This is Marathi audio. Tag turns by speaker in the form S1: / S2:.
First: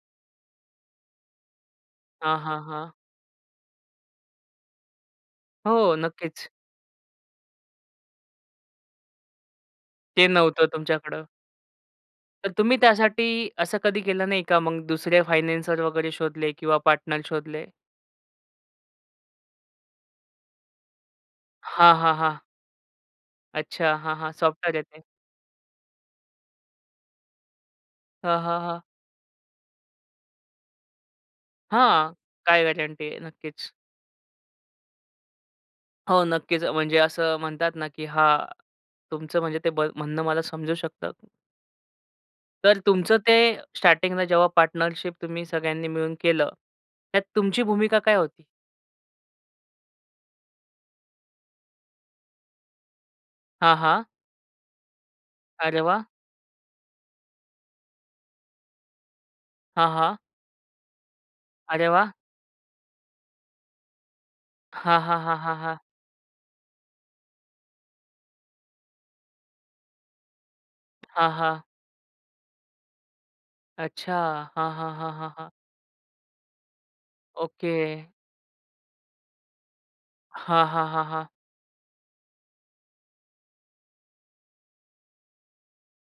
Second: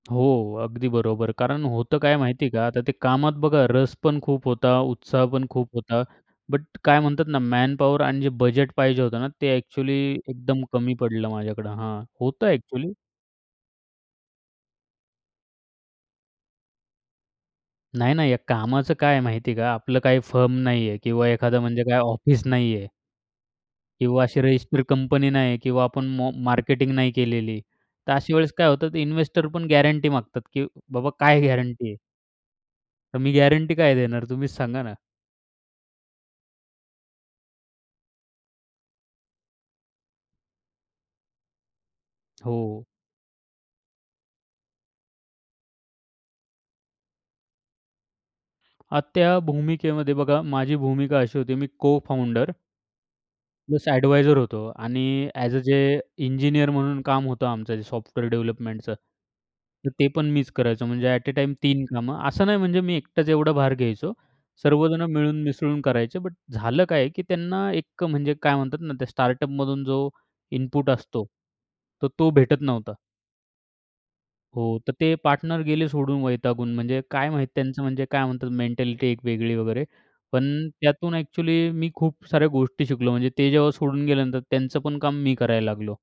S1: हो. अगदी बरोबर. कारण होतं काय
S2: हां,
S1: माहिती आहे
S2: हां,
S1: का आता
S2: हां.
S1: ते कामात बघा रस पण खूप होता. उत्साह पण खूप
S2: हो.
S1: होता.
S2: नक्कीच.
S1: बट काय म्हणतात ना मॅनपॉवर आणि जे बजेट पाहिजे होतं ना ते एक्चुअली
S2: ते
S1: एकदम
S2: नव्हतं
S1: कमी
S2: तुमच्याकडं.
S1: पडलं माझ्याकडं हां होतं
S2: तर तुम्ही
S1: एक्चुअली.
S2: त्यासाठी असं कधी केलं नाही का. मग दुसरे फायनान्सर वगैरे शोधले किंवा पार्टनर शोधले?
S1: नाही, नाही. या कामाचं काय आहे माहिती आहे का आपलं काही फर्म नाही आहे. किंवा एखादं म्हणजे
S2: हां,
S1: काय
S2: हां, हां.
S1: ऑफिस नाहीये.
S2: अच्छा. हां,
S1: किंवा
S2: हां.
S1: अशी
S2: सॉफ्टवेअर
S1: रजिस्टर
S2: आहे ते.
S1: कंपनी नाही किंवा आपण म मार्केटिंग नाही केलेली. तर अशा
S2: हां,
S1: वेळेस
S2: हां,
S1: काय
S2: हां.
S1: होतं इन्व्हेस्टर पण गॅरंटी मागतात की बाबा काय गॅरंटी आहे?
S2: हां. काय गॅरंटी
S1: तर
S2: आहे?
S1: मी
S2: नक्कीच.
S1: गॅरंटी काय देणार तुम्हीच सांगा ना?
S2: हो नक्कीच. म्हणजे असं म्हणतात ना, की हां तुमचं म्हणजे ते म्हणणं मला समजू शकतं. तर
S1: हो.
S2: तुमचं ते स्टार्टिंगला जेव्हा पार्टनरशिप तुम्ही सगळ्यांनी मिळून केलं. त्यात तुमची भूमिका काय होती?
S1: अ, त्या भूमिकेमध्ये बघा माझी भूमिका अशी होती मी को-फाउंडर
S2: हां,
S1: प्लस
S2: हां.
S1: एडवायझर होतो. आणि ॲज अ,
S2: अरे
S1: जे
S2: वाह!
S1: इंजिनिअर म्हणून काम होतं आमचं जे सॉफ्टवेअर डेव्हलपमेंटचं.
S2: हां,
S1: तर ते
S2: हां.
S1: पण मीच करायचो म्हणजे अट अ, टाईम तीन
S2: अरे वाह!
S1: कामं असं नाही म्हणजे मी एकटाच एवढा भार घ्यायचो.
S2: हां,
S1: सर्वजण
S2: हां, हां,
S1: मिळून
S2: हां, हां.
S1: मिसळून करायचे, बट झालं काय की त्यांना एक म्हणजे काय म्हणतात ना त्या स्टार्टअपमधून जो इनपुट असतो.
S2: हां, हां.
S1: तर तो भेटत नव्हता.
S2: अच्छा.
S1: हो
S2: हां, हां,
S1: तर
S2: हां,
S1: ते
S2: हां, हां.
S1: पार्टनर गेले सोडून वैतागून. म्हणजे काय माहिती त्यांचं
S2: ओके.
S1: म्हणजे काय म्हणतात मेंटॅलिटी एक वेगळी वगैरे.
S2: हां,
S1: पण
S2: हां, हां,
S1: त्यातून
S2: हां.
S1: एक्चुअली मी खूप साऱ्या गोष्टी शिकलो. म्हणजे ते जेव्हा सोडून गेल्यानंतर त्यांचं पण काम मी करायला लागलो.